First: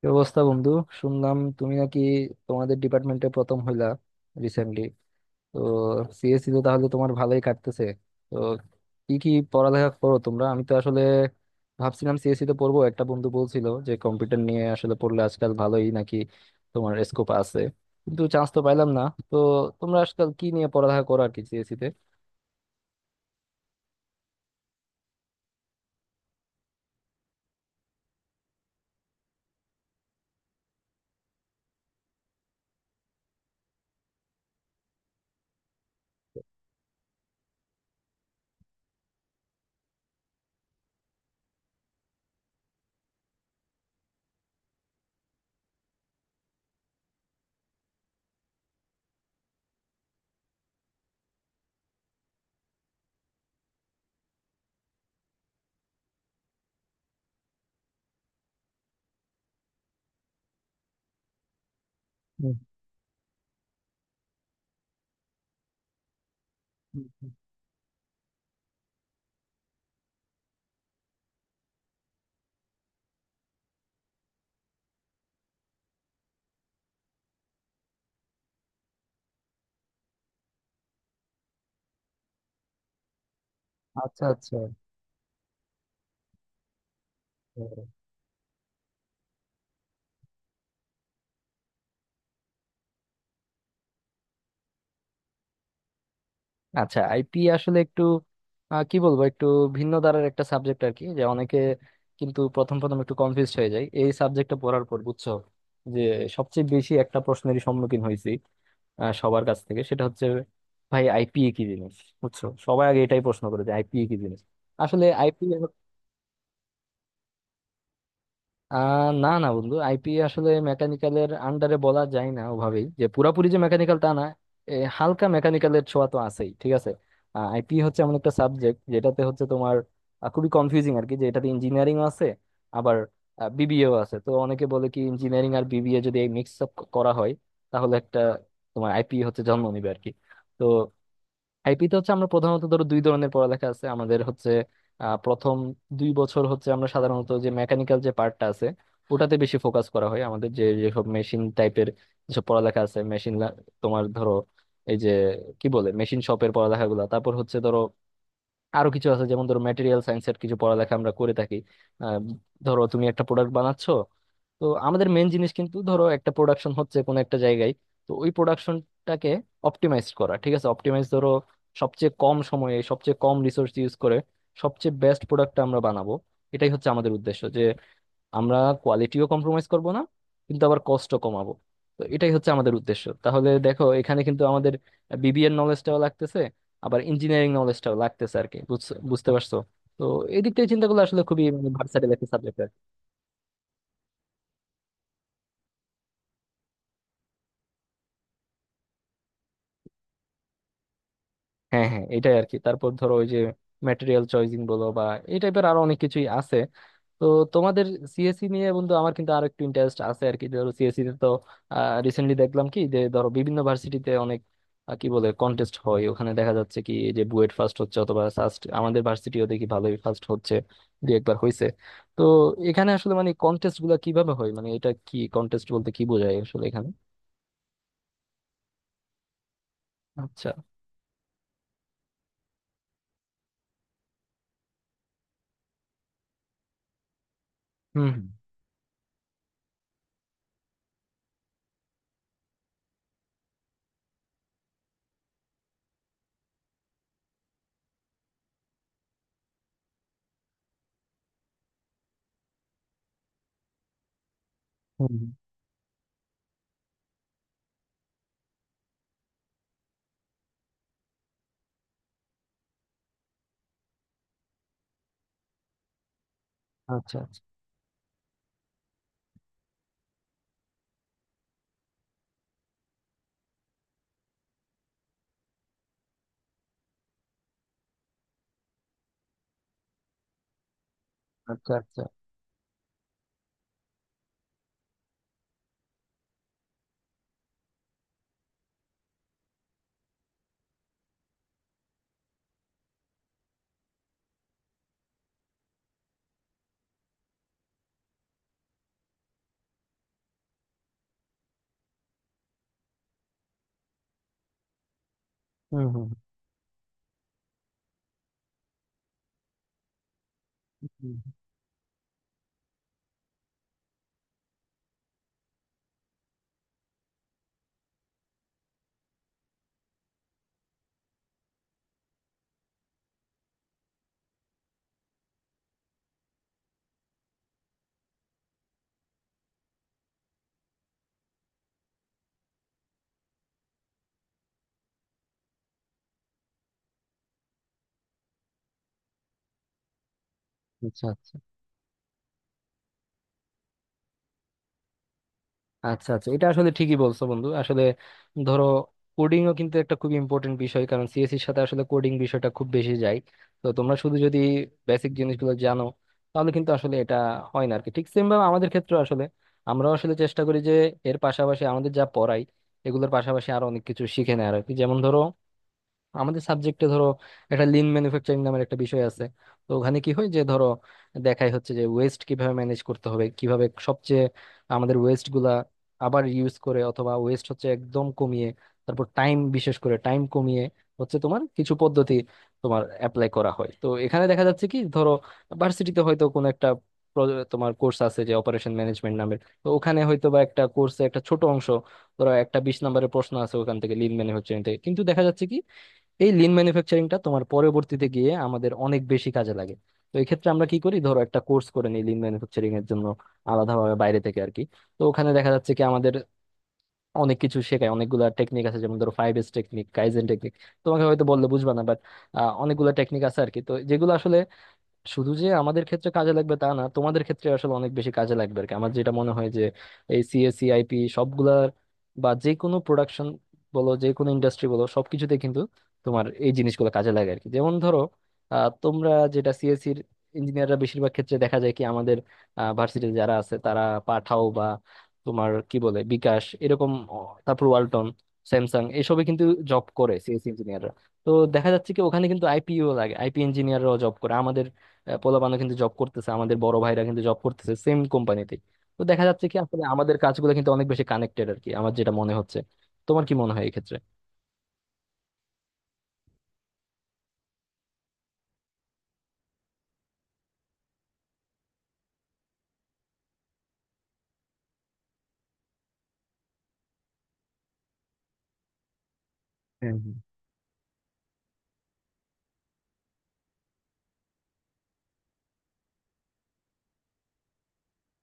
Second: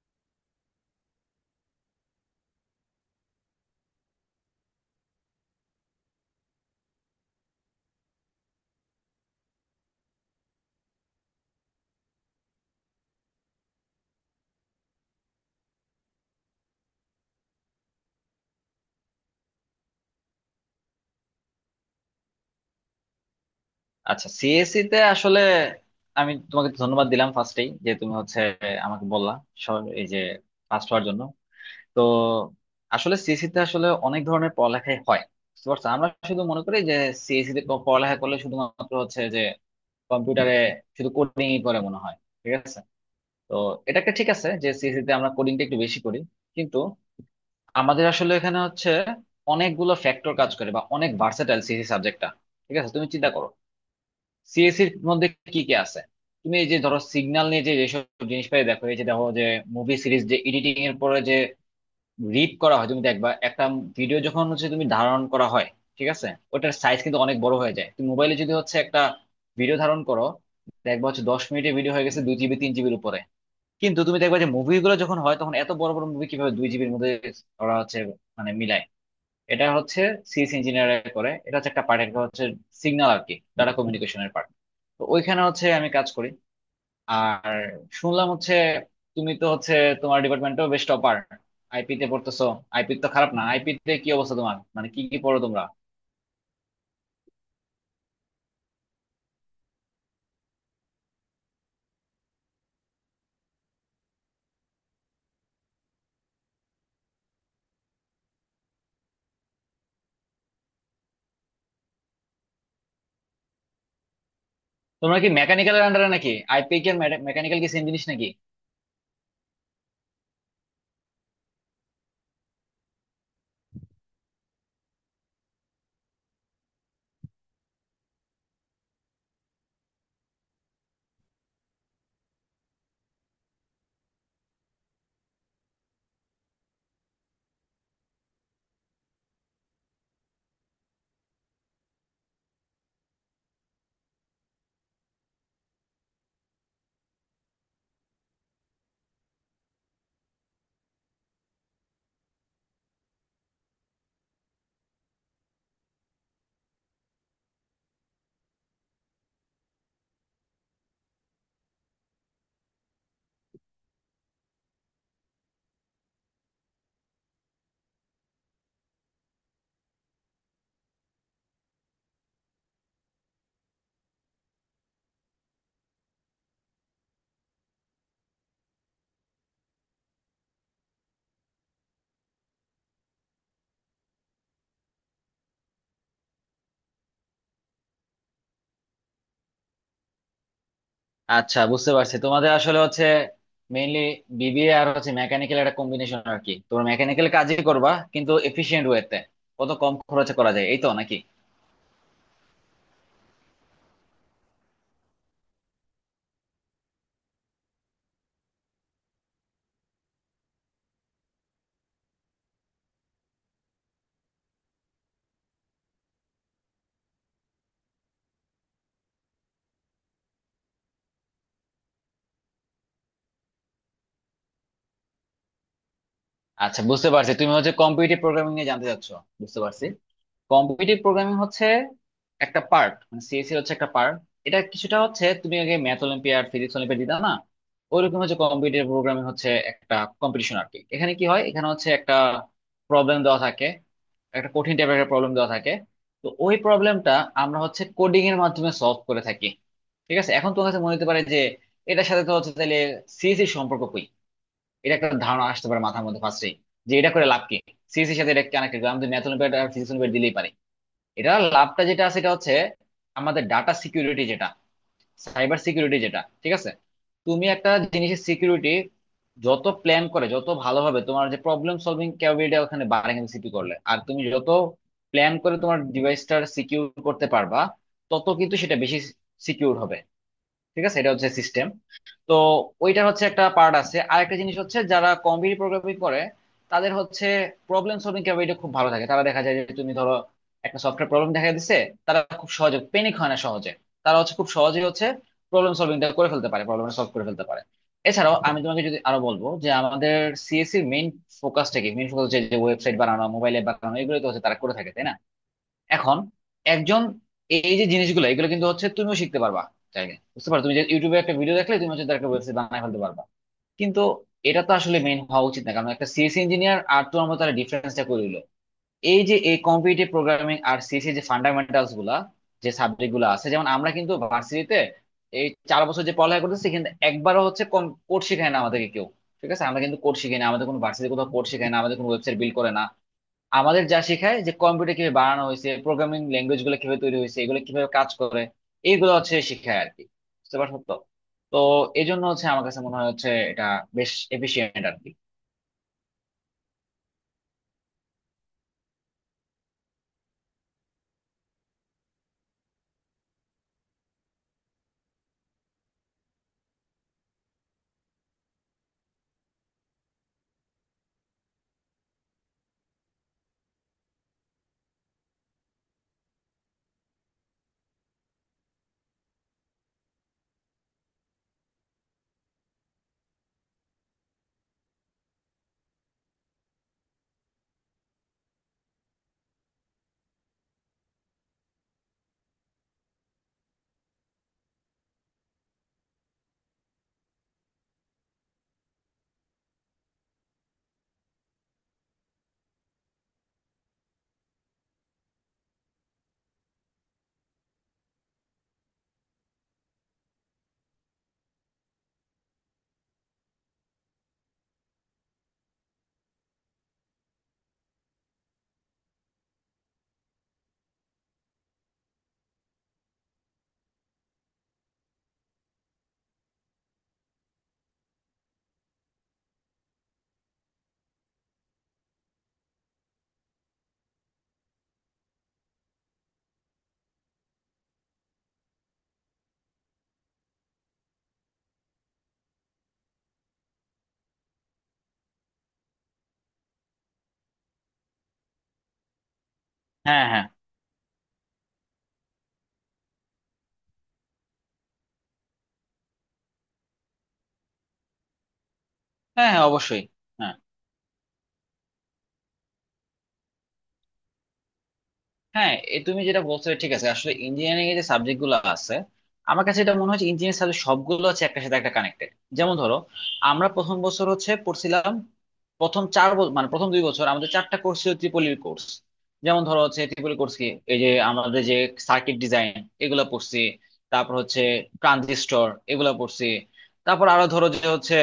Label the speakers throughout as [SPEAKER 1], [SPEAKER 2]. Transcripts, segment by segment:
[SPEAKER 1] কি অবস্থা, বন্ধু? শুনলাম তুমি নাকি তোমাদের ডিপার্টমেন্টে প্রথম হইলা রিসেন্টলি। তো সিএসসি তো তাহলে তোমার ভালোই কাটতেছে। তো কি কি পড়ালেখা করো তোমরা? আমি তো আসলে ভাবছিলাম সিএসসি তে পড়বো, একটা বন্ধু বলছিল যে কম্পিউটার নিয়ে আসলে পড়লে আজকাল ভালোই নাকি তোমার স্কোপ আছে, কিন্তু চান্স তো পাইলাম না। তো তোমরা আজকাল কি নিয়ে পড়ালেখা করো আর কি সিএসসি তে?
[SPEAKER 2] আচ্ছা, সিএসসি তে আসলে আমি তোমাকে ধন্যবাদ দিলাম ফার্স্টেই যে তুমি হচ্ছে আমাকে বললা এই যে ফার্স্ট হওয়ার জন্য। তো আসলে সিএসসি তে আসলে অনেক ধরনের পড়ালেখাই হয়, বুঝতে পারছো। আমরা শুধু মনে করি যে সিএসসি তে পড়ালেখা করলে শুধুমাত্র হচ্ছে যে কম্পিউটারে শুধু কোডিং ই করে মনে হয়, ঠিক আছে। তো এটা একটা ঠিক আছে যে সিএসসি তে আমরা কোডিংটা একটু বেশি করি, কিন্তু আমাদের আসলে এখানে হচ্ছে অনেকগুলো ফ্যাক্টর কাজ করে বা অনেক ভার্সেটাইল সিএসসি সাবজেক্টটা। ঠিক আছে, তুমি চিন্তা করো সিএসির মধ্যে কি কি আছে। তুমি এই যে ধরো সিগন্যাল নিয়ে যে যেসব জিনিসপাতি দেখো, এই যে দেখো যে মুভি সিরিজ যে এডিটিং এর পরে যে রিড
[SPEAKER 1] হুম,
[SPEAKER 2] করা হয়, তুমি দেখবা একটা ভিডিও যখন হচ্ছে তুমি ধারণ করা হয়, ঠিক আছে। ওটার সাইজ
[SPEAKER 1] হুম,
[SPEAKER 2] কিন্তু
[SPEAKER 1] হুম।
[SPEAKER 2] অনেক বড় হয়ে যায়। তুমি মোবাইলে যদি হচ্ছে একটা ভিডিও ধারণ করো, দেখবা হচ্ছে 10 মিনিটের ভিডিও হয়ে গেছে 2 জিবি 3 জিবির উপরে। কিন্তু তুমি দেখবা যে মুভিগুলো যখন হয় তখন এত বড় বড় মুভি কিভাবে 2 জিবির মধ্যে ওরা হচ্ছে মানে মিলায়। এটা হচ্ছে সিএস ইঞ্জিনিয়ার করে, এটা হচ্ছে একটা পার্ট। একটা হচ্ছে সিগন্যাল আর কি, ডাটা
[SPEAKER 1] আচ্ছা
[SPEAKER 2] কমিউনিকেশনের পার্ট।
[SPEAKER 1] আচ্ছা।
[SPEAKER 2] তো ওইখানে হচ্ছে আমি কাজ করি। আর শুনলাম হচ্ছে তুমি তো হচ্ছে তোমার ডিপার্টমেন্টও বেশ টপার, আইপি তে পড়তেছো। আইপি তো খারাপ না। আইপি তে কি অবস্থা তোমার, মানে কি কি পড়ো তোমরা?
[SPEAKER 1] আচ্ছা, আইপি আসলে একটু কি বলবো, একটু ভিন্ন ধারার একটা সাবজেক্ট আর কি, যে অনেকে কিন্তু প্রথম প্রথম একটু কনফিউজ হয়ে যায় এই সাবজেক্টটা পড়ার পর। বুঝছো, যে সবচেয়ে বেশি একটা প্রশ্নেরই সম্মুখীন হয়েছি সবার কাছ থেকে, সেটা হচ্ছে, ভাই আইপিএ কি জিনিস। বুঝছো, সবাই আগে এটাই প্রশ্ন করে যে আইপিএ কি জিনিস। আসলে
[SPEAKER 2] তোমরা কি
[SPEAKER 1] আইপিএ
[SPEAKER 2] মেকানিক্যালের আন্ডারে নাকি? আইপি কি মেকানিক্যাল কি সেম জিনিস নাকি?
[SPEAKER 1] না, না, বন্ধু, আইপি আসলে মেকানিক্যালের আন্ডারে বলা যায় না ওভাবেই, যে পুরাপুরি যে মেকানিক্যাল তা না। হালকা মেকানিক্যালের ছোঁয়া তো আছেই, ঠিক আছে। আইপি হচ্ছে এমন একটা সাবজেক্ট যেটাতে হচ্ছে তোমার খুবই কনফিউজিং আর কি, যে এটাতে ইঞ্জিনিয়ারিং আছে, আবার বিবিএও আছে। তো অনেকে বলে কি, ইঞ্জিনিয়ারিং আর বিবিএ যদি মিক্স আপ করা হয় তাহলে একটা তোমার আইপি হচ্ছে জন্ম নিবে আর কি। তো আইপিতে হচ্ছে আমরা প্রধানত ধরো দুই ধরনের পড়ালেখা আছে আমাদের। হচ্ছে প্রথম 2 বছর হচ্ছে আমরা সাধারণত যে মেকানিক্যাল যে পার্টটা আছে ওটাতে বেশি ফোকাস করা হয়। আমাদের যে যেসব মেশিন টাইপের যেসব পড়ালেখা আছে, মেশিন, তোমার ধরো এই যে কি বলে মেশিন শপের পড়ালেখাগুলো, তারপর হচ্ছে ধরো আরো কিছু আছে যেমন ধরো ম্যাটেরিয়াল সায়েন্সের কিছু পড়ালেখা আমরা করে থাকি। আহ, ধরো তুমি একটা প্রোডাক্ট বানাচ্ছ, তো আমাদের মেন জিনিস কিন্তু ধরো একটা প্রোডাকশন হচ্ছে কোনো একটা জায়গায়। তো ওই প্রোডাকশনটাকে অপটিমাইজ করা, ঠিক আছে। অপটিমাইজ ধরো সবচেয়ে কম সময়ে সবচেয়ে কম রিসোর্স ইউজ করে সবচেয়ে বেস্ট প্রোডাক্টটা আমরা বানাবো, এটাই হচ্ছে আমাদের উদ্দেশ্য, যে আমরা কোয়ালিটিও কম্প্রোমাইজ করব না, কিন্তু আবার কস্টও কমাবো। তো এটাই হচ্ছে আমাদের উদ্দেশ্য। তাহলে দেখো এখানে কিন্তু আমাদের বিবিএর নলেজটাও লাগতেছে, আবার ইঞ্জিনিয়ারিং নলেজটাও লাগতেছে আর কি। বুঝতে পারছো? তো এই দিক থেকে চিন্তা করলে আসলে খুবই
[SPEAKER 2] আচ্ছা, বুঝতে
[SPEAKER 1] ভার্সেটাইল
[SPEAKER 2] পারছি
[SPEAKER 1] একটা
[SPEAKER 2] তোমাদের
[SPEAKER 1] সাবজেক্ট।
[SPEAKER 2] আসলে হচ্ছে মেইনলি বিবিএ আর হচ্ছে মেকানিক্যাল একটা কম্বিনেশন আর কি। তোমরা মেকানিক্যাল কাজই করবা কিন্তু এফিশিয়েন্ট ওয়েতে, কত কম খরচে করা যায়, এই তো নাকি?
[SPEAKER 1] হ্যাঁ, হ্যাঁ, এটাই আর কি। তারপর ধরো ওই যে ম্যাটেরিয়াল চয়েজিং বলো বা এই টাইপের আরো অনেক কিছুই আছে। তো তোমাদের সিএসসি নিয়ে, বন্ধু, আমার কিন্তু আরো একটু ইন্টারেস্ট আছে আর কি। ধরো সিএসসি তে তো রিসেন্টলি দেখলাম, কি যে ধরো বিভিন্ন ভার্সিটিতে অনেক কি বলে, কন্টেস্ট হয়, ওখানে দেখা যাচ্ছে কি যে বুয়েট ফার্স্ট হচ্ছে অথবা ফার্স্ট, আমাদের ভার্সিটিও দেখি ভালোই ফার্স্ট হচ্ছে দু একবার হয়েছে। তো এখানে আসলে মানে কন্টেস্ট গুলা কিভাবে হয়, মানে এটা কি, কন্টেস্ট বলতে কি বোঝায় আসলে
[SPEAKER 2] আচ্ছা,
[SPEAKER 1] এখানে?
[SPEAKER 2] বুঝতে পারছি তুমি হচ্ছে কম্পিটিটিভ প্রোগ্রামিং নিয়ে জানতে চাচ্ছো, বুঝতে পারছি।
[SPEAKER 1] আচ্ছা।
[SPEAKER 2] কম্পিটিটিভ প্রোগ্রামিং হচ্ছে একটা পার্ট, মানে সিএসসি হচ্ছে একটা পার্ট। এটা কিছুটা হচ্ছে তুমি আগে ম্যাথ অলিম্পিয়াড ফিজিক্স অলিম্পিয়াড দিতা না,
[SPEAKER 1] হুম,
[SPEAKER 2] ওইরকম
[SPEAKER 1] হুম।
[SPEAKER 2] হচ্ছে। কম্পিটিটিভ প্রোগ্রামিং হচ্ছে একটা কম্পিটিশন আর কি। এখানে কি হয়, এখানে হচ্ছে একটা প্রবলেম দেওয়া থাকে, একটা কঠিন টাইপের একটা প্রবলেম দেওয়া থাকে। তো ওই প্রবলেমটা আমরা হচ্ছে কোডিং এর মাধ্যমে সলভ করে থাকি, ঠিক আছে। এখন তোমার কাছে মনে হতে পারে যে এটার সাথে তো হচ্ছে তাহলে সিএসসির সম্পর্ক কই, এটা একটা
[SPEAKER 1] হুম, হুম।
[SPEAKER 2] ধারণা আসতে পারে মাথার মধ্যে ফার্স্টেই, যে এটা করে লাভ কি। সিএসসির সাথে এটা কানেক্টেড। আমি তো ম্যাথ অলিম্পিয়াড আর ফিজিক্স অলিম্পিয়াড দিলেই পারি, এটা লাভটা যেটা আছে সেটা হচ্ছে আমাদের ডাটা সিকিউরিটি যেটা, সাইবার সিকিউরিটি যেটা, ঠিক আছে।
[SPEAKER 1] আচ্ছা, আচ্ছা।
[SPEAKER 2] তুমি একটা জিনিসের সিকিউরিটি যত প্ল্যান করে, যত ভালোভাবে তোমার যে প্রবলেম সলভিং ক্যাপাবিলিটি ওখানে বাড়ে কিন্তু সিপি করলে, আর তুমি যত প্ল্যান করে তোমার ডিভাইসটার সিকিউর করতে পারবা তত কিন্তু সেটা বেশি সিকিউর হবে। ঠিক আছে, এটা হচ্ছে সিস্টেম।
[SPEAKER 1] আচ্ছা, আচ্ছা।
[SPEAKER 2] তো ওইটার হচ্ছে একটা পার্ট আছে। আরেকটা জিনিস হচ্ছে যারা কম্পিটিটিভ প্রোগ্রামিং করে তাদের হচ্ছে প্রবলেম সলভিং ক্যাপাবিলিটি খুব ভালো থাকে। তারা দেখা যায় যে তুমি ধরো একটা সফটওয়্যার প্রবলেম দেখা দিচ্ছে, তারা খুব সহজে প্যানিক হয় না। সহজে তারা হচ্ছে খুব সহজেই হচ্ছে প্রবলেম সলভিংটা করে ফেলতে পারে, প্রবলেমটা সলভ করে ফেলতে পারে। এছাড়াও আমি তোমাকে যদি আরো বলবো যে আমাদের সিএসসি মেইন ফোকাসটা কি, মেইন ফোকাস যে ওয়েবসাইট বানানো, মোবাইল অ্যাপ বানানো, এগুলো তো হচ্ছে তারা করে থাকে তাই না।
[SPEAKER 1] হুম, হুম।
[SPEAKER 2] এখন একজন এই যে জিনিসগুলো এগুলো কিন্তু হচ্ছে তুমিও শিখতে পারবা চাইলে, বুঝতে পারো। তুমি যে ইউটিউবে একটা ভিডিও দেখলে তুমি হচ্ছে তার একটা ওয়েবসাইট বানায় ফেলতে পারবা, কিন্তু এটা তো আসলে মেইন হওয়া উচিত না, কারণ একটা সিএস ইঞ্জিনিয়ার আর তোমার মতো ডিফারেন্সটা করে দিলো এই যে এই কম্পিটিটিভ প্রোগ্রামিং আর সিএসি যে ফান্ডামেন্টালস গুলা, যে সাবজেক্ট গুলো আছে। যেমন আমরা কিন্তু ভার্সিটিতে এই 4 বছর যে পড়ালেখা করতেছি, কিন্তু একবারও হচ্ছে কোড শেখায় না আমাদেরকে কেউ। ঠিক আছে, আমরা কিন্তু কোড শিখাই না, আমাদের কোনো ভার্সিটি কোথাও কোড শেখায় না, আমাদের কোনো ওয়েবসাইট বিল্ড করে না। আমাদের যা শেখায় যে কম্পিউটার কিভাবে বানানো হয়েছে, প্রোগ্রামিং ল্যাঙ্গুয়েজ গুলো কিভাবে তৈরি হয়েছে, এগুলো কিভাবে কাজ করে, এইগুলো হচ্ছে শেখায় আর কি। বুঝতে পারছো তো।
[SPEAKER 1] আচ্ছা, আচ্ছা।
[SPEAKER 2] তো এই জন্য হচ্ছে আমার কাছে মনে হয় হচ্ছে এটা বেশ এফিশিয়েন্ট আর কি।
[SPEAKER 1] আচ্ছা, আচ্ছা, এটা আসলে ঠিকই বলছো, বন্ধু। আসলে ধরো কোডিংও কিন্তু একটা খুব ইম্পর্টেন্ট বিষয়, কারণ সিএসসির সাথে আসলে কোডিং বিষয়টা খুব বেশি যায়। তো তোমরা শুধু যদি বেসিক জিনিসগুলো জানো তাহলে কিন্তু আসলে এটা হয় না আর কি। ঠিক সেম ভাবে আমাদের ক্ষেত্রে আসলে আমরা আসলে চেষ্টা করি যে এর পাশাপাশি আমাদের যা পড়াই এগুলোর পাশাপাশি আরো অনেক কিছু শিখে নেয় আর কি। যেমন ধরো আমাদের সাবজেক্টে ধরো একটা লিন ম্যানুফ্যাকচারিং নামের একটা বিষয় আছে। তো ওখানে কি হয় যে ধরো দেখাই হচ্ছে যে ওয়েস্ট কিভাবে ম্যানেজ করতে হবে, কিভাবে সবচেয়ে আমাদের ওয়েস্ট গুলা আবার ইউজ করে, অথবা ওয়েস্ট হচ্ছে একদম কমিয়ে, তারপর টাইম, বিশেষ করে টাইম কমিয়ে হচ্ছে, তোমার কিছু পদ্ধতি তোমার অ্যাপ্লাই করা হয়। তো এখানে দেখা যাচ্ছে কি, ধরো ভার্সিটিতে হয়তো কোনো একটা তোমার কোর্স আছে যে অপারেশন ম্যানেজমেন্ট নামের, তো ওখানে হয়তো বা একটা কোর্সে একটা ছোট অংশ, ধরো একটা 20 নম্বরের প্রশ্ন আছে, ওখান থেকে লিন ম্যানুফ্যাকচারিং থেকে। এই লিন ম্যানুফ্যাকচারিংটা তোমার পরবর্তীতে গিয়ে আমাদের অনেক বেশি কাজে লাগে। তো এই ক্ষেত্রে আমরা কি করি, ধরো একটা কোর্স করে নিই লিন ম্যানুফ্যাকচারিং এর জন্য আলাদাভাবে বাইরে থেকে আর কি। তো ওখানে দেখা যাচ্ছে কি আমাদের অনেক কিছু শেখায়, অনেকগুলা টেকনিক আছে, যেমন ধরো 5S টেকনিক, কাইজেন টেকনিক, তোমাকে হয়তো বললে বুঝবা না, বাট অনেকগুলা টেকনিক আছে আর কি। তো যেগুলো আসলে শুধু যে আমাদের ক্ষেত্রে কাজে লাগবে তা না, তোমাদের ক্ষেত্রে আসলে অনেক বেশি কাজে লাগবে আর কি। আমার যেটা মনে হয় যে এই সিএসি, আইপি সবগুলার, বা যে কোনো প্রোডাকশন বলো, যে কোনো ইন্ডাস্ট্রি বলো, সবকিছুতে কিন্তু তোমার এই জিনিসগুলো কাজে লাগে আর কি। যেমন ধরো তোমরা যেটা সিএসসির ইঞ্জিনিয়াররা বেশিরভাগ ক্ষেত্রে দেখা যায় কি, আমাদের ভার্সিটিতে যারা আছে, তারা পাঠাও বা তোমার কি বলে বিকাশ, এরকম তারপর ওয়ালটন, স্যামসাং, এসবে কিন্তু জব করে
[SPEAKER 2] হ্যাঁ, হ্যাঁ,
[SPEAKER 1] সিএসসি ইঞ্জিনিয়াররা। তো দেখা যাচ্ছে কি ওখানে কিন্তু আইপিও লাগে, আইপি ইঞ্জিনিয়াররাও জব করে, পোলাপানও কিন্তু জব করতেছে, আমাদের বড় ভাইরা কিন্তু জব করতেছে সেম কোম্পানিতে। তো দেখা যাচ্ছে
[SPEAKER 2] হ্যাঁ,
[SPEAKER 1] কি
[SPEAKER 2] হ্যাঁ,
[SPEAKER 1] আসলে
[SPEAKER 2] অবশ্যই।
[SPEAKER 1] আমাদের কাজগুলো
[SPEAKER 2] হ্যাঁ,
[SPEAKER 1] কিন্তু অনেক বেশি কানেক্টেড আর কি, আমার যেটা মনে হচ্ছে। তোমার কি মনে হয় এক্ষেত্রে?
[SPEAKER 2] হ্যাঁ, এ তুমি যেটা বলছো ঠিক আছে। আসলে ইঞ্জিনিয়ারিং এর যে সাবজেক্ট গুলো আছে, আমার কাছে এটা মনে হচ্ছে ইঞ্জিনিয়ারিং সাবজেক্ট সবগুলো হচ্ছে একটা সাথে একটা কানেক্টেড। যেমন ধরো, আমরা প্রথম বছর হচ্ছে পড়ছিলাম, প্রথম চার বছর মানে প্রথম 2 বছর আমাদের 4টা কোর্স ছিল ট্রিপলির কোর্স। যেমন ধরো
[SPEAKER 1] হ্যাঁ,
[SPEAKER 2] হচ্ছে
[SPEAKER 1] হ্যাঁ।
[SPEAKER 2] ট্রিপলি কোর্স কি, এই যে আমাদের যে সার্কিট ডিজাইন এগুলো পড়ছি, তারপর হচ্ছে ট্রানজিস্টর এগুলো পড়ছি, তারপর আরো ধরো যে হচ্ছে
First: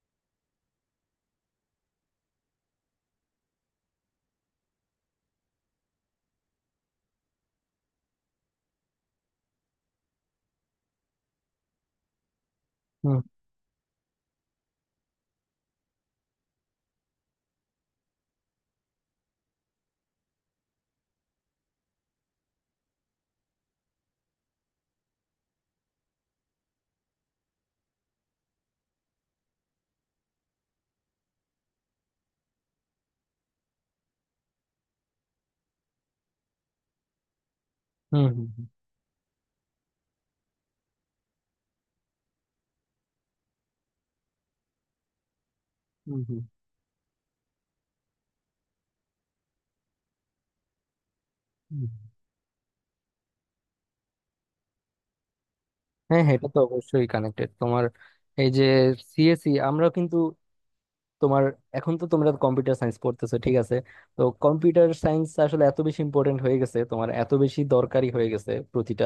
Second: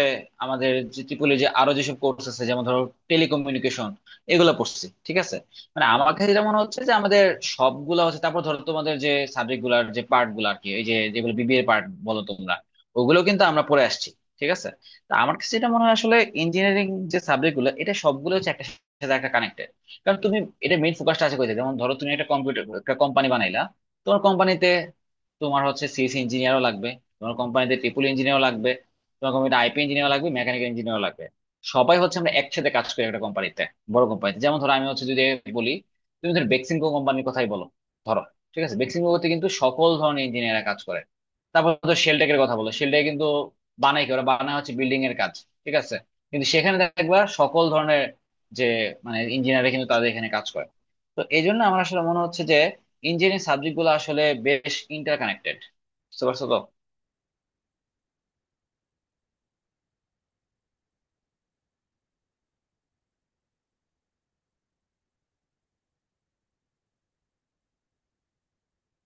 [SPEAKER 2] আমাদের যে ট্রিপলি যে আরো যেসব কোর্স আছে যেমন ধরো টেলিকমিউনিকেশন, এগুলো পড়ছি, ঠিক আছে। মানে আমার কাছে যেটা মনে হচ্ছে যে আমাদের সবগুলা হচ্ছে, তারপর ধরো তোমাদের যে সাবজেক্ট গুলার যে পার্ট গুলো আর কি, এই যে যেগুলো বিবিএ পার্ট বলো তোমরা,
[SPEAKER 1] হুম,
[SPEAKER 2] ওগুলো কিন্তু আমরা পড়ে আসছি, ঠিক আছে। তা আমার কাছে যেটা মনে হয় আসলে ইঞ্জিনিয়ারিং যে সাবজেক্ট গুলো এটা সবগুলো হচ্ছে একটা সাথে একটা কানেক্টেড। কারণ তুমি এটা মেইন ফোকাসটা আছে কোথায়, যেমন ধরো তুমি একটা কম্পিউটার একটা কোম্পানি বানাইলা, তোমার কোম্পানিতে তোমার হচ্ছে সিএস ইঞ্জিনিয়ারও লাগবে, তোমার কোম্পানিতে ট্রিপল ইঞ্জিনিয়ারও লাগবে, তোমার কোম্পানিতে আইপি ইঞ্জিনিয়ার লাগবে, মেকানিক্যাল ইঞ্জিনিয়ার লাগবে। সবাই হচ্ছে আমরা একসাথে কাজ করি একটা কোম্পানিতে, বড় কোম্পানিতে। যেমন ধরো আমি হচ্ছে যদি বলি, তুমি ধরো বেক্সিমকো কোম্পানির কথাই বলো, ধরো,
[SPEAKER 1] হুম। হুম,
[SPEAKER 2] ঠিক
[SPEAKER 1] হুম,
[SPEAKER 2] আছে, বেক্সিমকোতে কিন্তু সকল ধরনের ইঞ্জিনিয়াররা কাজ করে। তারপর ধরো শেলটেকের কথা বলো, শেলটেক কিন্তু বানায় কি, ওরা বানায় হচ্ছে বিল্ডিং এর কাজ, ঠিক আছে।
[SPEAKER 1] হুম, হুম।
[SPEAKER 2] কিন্তু সেখানে দেখবা সকল ধরনের যে মানে ইঞ্জিনিয়াররা কিন্তু তাদের এখানে কাজ করে। তো এই জন্য আমার
[SPEAKER 1] হুম।
[SPEAKER 2] আসলে মনে হচ্ছে যে ইঞ্জিনিয়ারিং সাবজেক্ট গুলো আসলে বেশ ইন্টার কানেক্টেড।
[SPEAKER 1] হ্যাঁ,
[SPEAKER 2] বুঝতে
[SPEAKER 1] হ্যাঁ,
[SPEAKER 2] পারছো
[SPEAKER 1] এটা
[SPEAKER 2] তো।
[SPEAKER 1] তো অবশ্যই কানেক্টেড। তোমার এই যে সিএসি, আমরা কিন্তু তোমার এখন তো তোমরা কম্পিউটার সায়েন্স পড়তেছো, ঠিক আছে। তো কম্পিউটার সায়েন্স আসলে এত বেশি ইম্পর্টেন্ট হয়ে গেছে, তোমার এত বেশি দরকারি হয়ে গেছে প্রতিটা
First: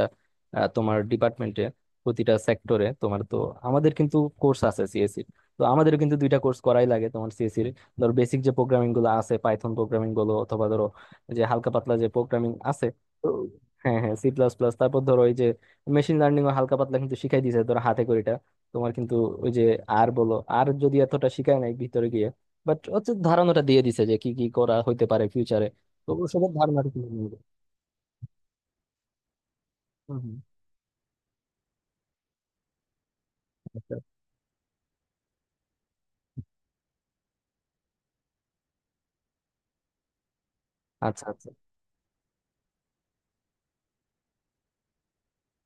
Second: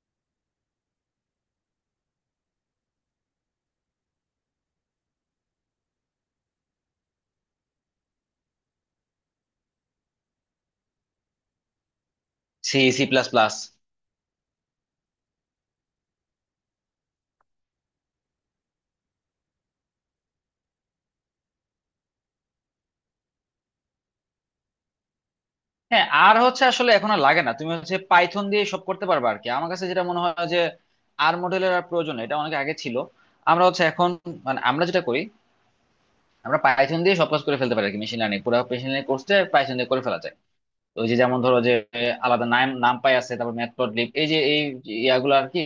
[SPEAKER 1] তোমার ডিপার্টমেন্টে, প্রতিটা সেক্টরে। তোমার তো আমাদের কিন্তু কোর্স আছে সিএসসি, তো আমাদের কিন্তু দুইটা কোর্স করাই লাগে তোমার সিএসসি এর। ধর বেসিক যে প্রোগ্রামিং গুলো আছে পাইথন প্রোগ্রামিং গুলো, অথবা ধরো যে হালকা পাতলা যে প্রোগ্রামিং
[SPEAKER 2] সি
[SPEAKER 1] আছে।
[SPEAKER 2] সি প্লাস
[SPEAKER 1] তো
[SPEAKER 2] প্লাস।
[SPEAKER 1] হ্যাঁ, হ্যাঁ, C++, তারপর ধরো ওই যে মেশিন লার্নিং ও হালকা পাতলা কিন্তু শিখাই দিয়েছে ধরো হাতে করে। তোমার কিন্তু ওই যে, আর বলো আর যদি এতটা শিখায় নাই ভিতরে গিয়ে, বাট হচ্ছে ধারণাটা দিয়ে দিছে যে কি কি করা হইতে পারে ফিউচারে।
[SPEAKER 2] হ্যাঁ,
[SPEAKER 1] তো
[SPEAKER 2] আর
[SPEAKER 1] ওসবের
[SPEAKER 2] হচ্ছে
[SPEAKER 1] ধারণাটা
[SPEAKER 2] আসলে
[SPEAKER 1] তুলে
[SPEAKER 2] এখন আর
[SPEAKER 1] নিয়ে
[SPEAKER 2] লাগে না,
[SPEAKER 1] গেছে।
[SPEAKER 2] তুমি হচ্ছে পাইথন দিয়ে সব করতে পারবে আর কি। আমার কাছে যেটা
[SPEAKER 1] হুম,
[SPEAKER 2] মনে
[SPEAKER 1] হুম।
[SPEAKER 2] হয় যে আর মডেলের আর প্রয়োজন নেই, এটা অনেক আগে ছিল। আমরা হচ্ছে
[SPEAKER 1] আচ্ছা,
[SPEAKER 2] এখন মানে আমরা যেটা করি, আমরা পাইথন দিয়ে সব কাজ করে ফেলতে পারি আর কি। মেশিন লার্নিং, পুরো মেশিন লার্নিং কোর্সটা পাইথন দিয়ে করে ফেলা যায়। ওই যে
[SPEAKER 1] আচ্ছা,
[SPEAKER 2] যেমন
[SPEAKER 1] আচ্ছা।
[SPEAKER 2] ধরো যে আলাদা নাম নামপাই আছে, তারপর ম্যাটপ্লটলিব, এই যে এই ইয়াগুলো আর কি,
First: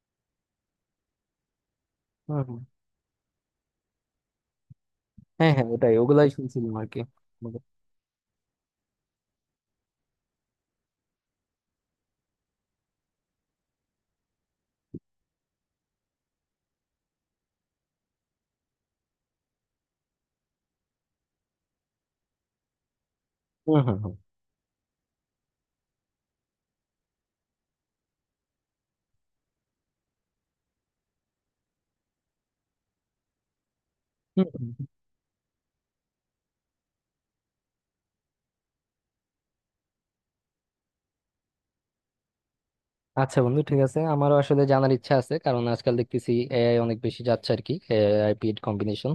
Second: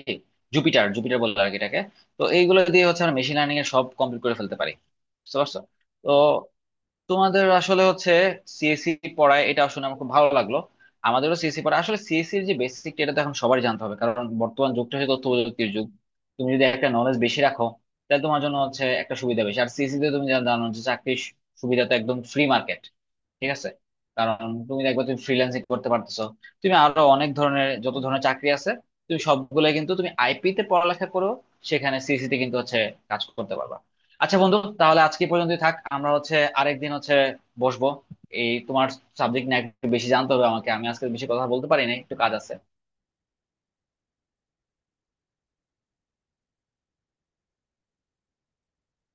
[SPEAKER 2] জুপিটার জুপিটার বলে আর কি এটাকে। তো
[SPEAKER 1] হুম,
[SPEAKER 2] এইগুলো
[SPEAKER 1] হুম।
[SPEAKER 2] দিয়ে হচ্ছে আমরা মেশিন লার্নিং এর সব কমপ্লিট করে ফেলতে পারি। বুঝতে
[SPEAKER 1] হ্যাঁ,
[SPEAKER 2] পারছো
[SPEAKER 1] হ্যাঁ, ওটাই,
[SPEAKER 2] তো।
[SPEAKER 1] ওগুলাই শুনছিলাম আর কি।
[SPEAKER 2] তোমাদের
[SPEAKER 1] হুম,
[SPEAKER 2] আসলে হচ্ছে সিএসসি পড়ায়, এটা আসলে আমার খুব ভালো লাগলো। আমাদেরও সিএসসি পড়ায় আসলে। সিএসসির যে বেসিক এটা তো এখন সবার জানতে হবে, কারণ বর্তমান যুগটা হচ্ছে তথ্য প্রযুক্তির যুগ। তুমি যদি একটা নলেজ বেশি রাখো তাহলে তোমার জন্য হচ্ছে একটা সুবিধা বেশি। আর সিএসসি তে তুমি যা জানো, যে চাকরির সুবিধা তো একদম ফ্রি মার্কেট, ঠিক আছে।
[SPEAKER 1] হুম। হুম,
[SPEAKER 2] কারণ তুমি একবার তুমি ফ্রিল্যান্সিং করতে পারতেছো, তুমি আরো অনেক ধরনের, যত ধরনের চাকরি আছে তুমি সবগুলো, কিন্তু তুমি আইপি তে পড়ালেখা করো সেখানে সিএসসি তে কিন্তু হচ্ছে কাজ করতে পারবা। আচ্ছা
[SPEAKER 1] হুম,
[SPEAKER 2] বন্ধু,
[SPEAKER 1] হুম। হুম।
[SPEAKER 2] তাহলে আজকে পর্যন্তই থাক। আমরা হচ্ছে আরেকদিন হচ্ছে বসবো, এই তোমার সাবজেক্ট নিয়ে একটু বেশি জানতে হবে আমাকে। আমি আজকে বেশি কথা বলতে পারি না, একটু কাজ আছে।
[SPEAKER 1] আচ্ছা, বন্ধু, ঠিক আছে, আমারও আসলে জানার ইচ্ছা আছে, কারণ আজকাল দেখতেছি এআই অনেক বেশি যাচ্ছে আর কি, এআই পিড কম্বিনেশন।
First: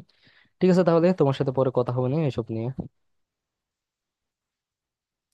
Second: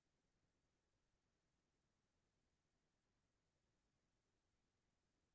[SPEAKER 1] ঠিক আছে, তাহলে তোমার সাথে পরে কথা হবে না এসব নিয়ে।